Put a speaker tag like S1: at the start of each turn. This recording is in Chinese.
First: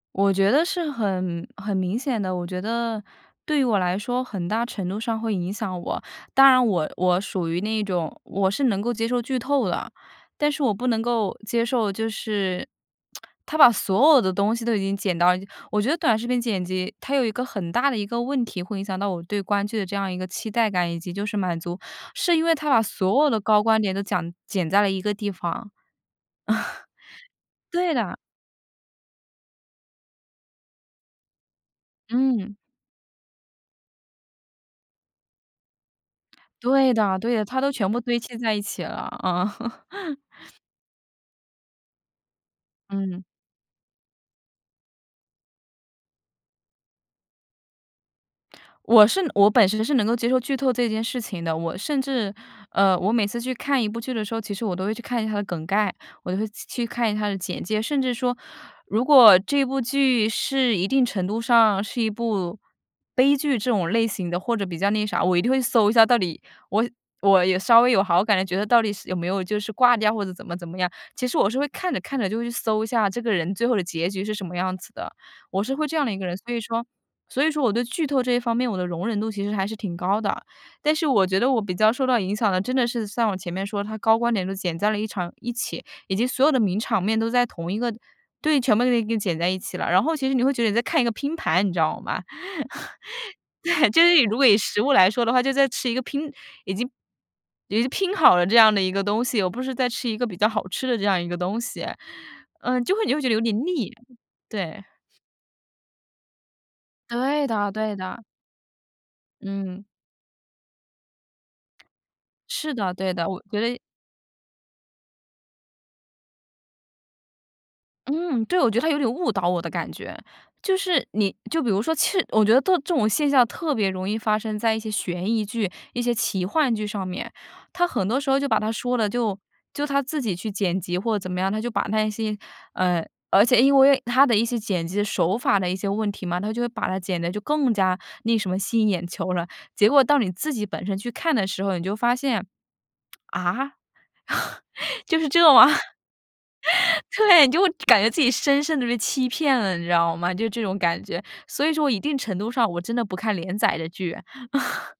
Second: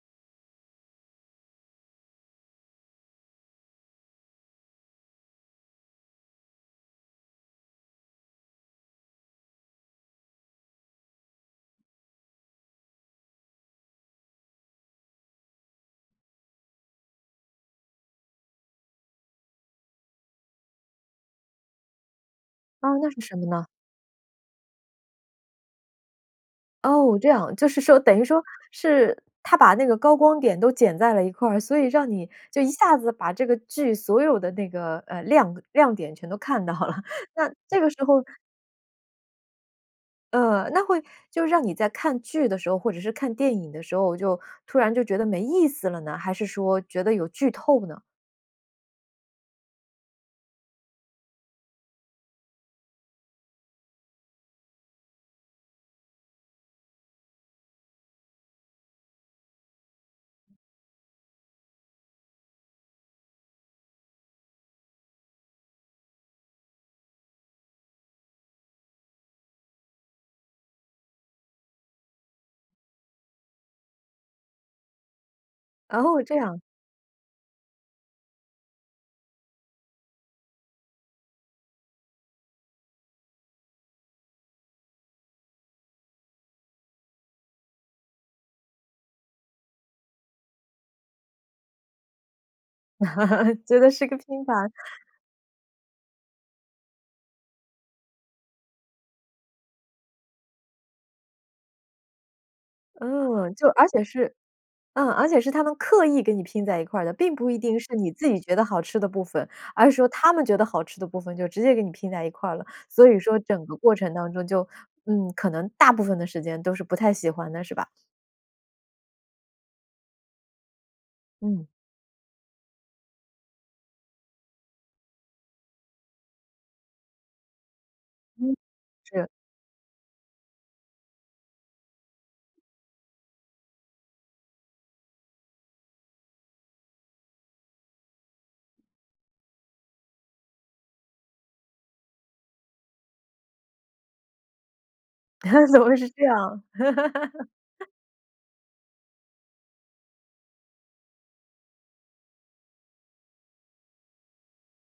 S1: 我觉得是很很明显的。我觉得，对于我来说很大程度上会影响我。当然我我属于那种我是能够接受剧透了。但是我不能够接受，就是它把所有的东西都已经剪到了我觉得短视频剪辑，它有一个很大的一个问题会影响到我对观剧的这样一个期待感以及就是满足，是因为它把
S2: 啊，那是
S1: 所有
S2: 什
S1: 的
S2: 么
S1: 高
S2: 呢？
S1: 光点都讲剪在了一个地方。
S2: 哦，这样。就 是
S1: 对
S2: 说
S1: 的。
S2: 等于说是他它把那个高光点都剪在了一块儿，所以让你
S1: 嗯。
S2: 就一下子把这个剧所有的那个，呃，亮呃，亮点全都看到
S1: 对
S2: 了。
S1: 的对的，
S2: 那，
S1: 它都
S2: 这个
S1: 全部
S2: 时
S1: 堆
S2: 候
S1: 砌在一起了，嗯。
S2: 嗯。那会就让你在看剧的时候，或者是
S1: 嗯。
S2: 看电影的时候就，突然就觉得没意思了呢？还是说觉得有剧透呢？
S1: 我是我本身是能够接受剧透这件事情的，我甚至呃，我每次去看一部剧的时候，其实我都会去看一下它的梗概，我都会去去看一下它的简介。甚至说，如果这部剧是一定程度上是一部悲剧这种类型的，或者比较那啥，我一定会搜一下，到底我我也稍微有好感的，觉得到底是有没有就是挂掉，或者怎么怎么样。其实我是会看着看着就会去搜一下这个人最后的结局是什么样子的。我是会这样的一
S2: 哦，
S1: 个人。
S2: 这
S1: 所以
S2: 样。
S1: 说所以说我对剧透这一方面，我的容忍度其实还是挺高的。但是我觉得我比较受到影响的，真的是像我前面说，它高光点都剪在了一场一起。以及所有的名场面都在同一个对，全部都给你给你剪在一起了，然后其实你会觉得你在看一个拼盘，你知道吗？
S2: 觉得
S1: 对，就
S2: 是
S1: 是
S2: 个
S1: 以如
S2: 拼
S1: 果以
S2: 盘。
S1: 食物来说的话，就在吃一个拼已经已经拼好了这样的一个东西，而不是在吃一个比较好吃的这样一个东西。嗯，就会你就会觉得有
S2: 嗯，
S1: 点
S2: 就而
S1: 腻，
S2: 且是
S1: 对。
S2: 嗯，而且是它们刻意给你拼在一块儿的，并
S1: 对
S2: 不一
S1: 的
S2: 定是
S1: 对
S2: 你
S1: 的。
S2: 自己觉得好吃的部分。
S1: 嗯。
S2: 而是说它们觉得好吃的部分就直接给你拼在一块儿了，
S1: 是的，
S2: 所
S1: 对
S2: 以
S1: 的，
S2: 说
S1: 我觉
S2: 整个
S1: 得
S2: 过程当中就嗯，可能大部分的时间都是不太喜欢的，是吧？
S1: 嗯，对，我觉得它有点误导我的感觉。就是你就
S2: 嗯。
S1: 比如说其实我觉得特这种现象特别容易发生在一些悬疑剧、一些奇幻剧上面。它很多时候就
S2: 嗯。
S1: 把它说了，
S2: 是。
S1: 就就它自己去剪辑，或者怎么样。它就把那些，嗯而且因为它的一些剪辑手法的一些问题嘛，它就会把它剪得就更加那什么，吸引眼球了。结果到你自己本身去看的时候，你就发现，啊？就是这吗？
S2: 怎么会是这样。
S1: 对，你就会感觉自己深深地被欺骗了，你知道吗？就这种感觉。所以说我一定程度上，我真的不看连载的剧。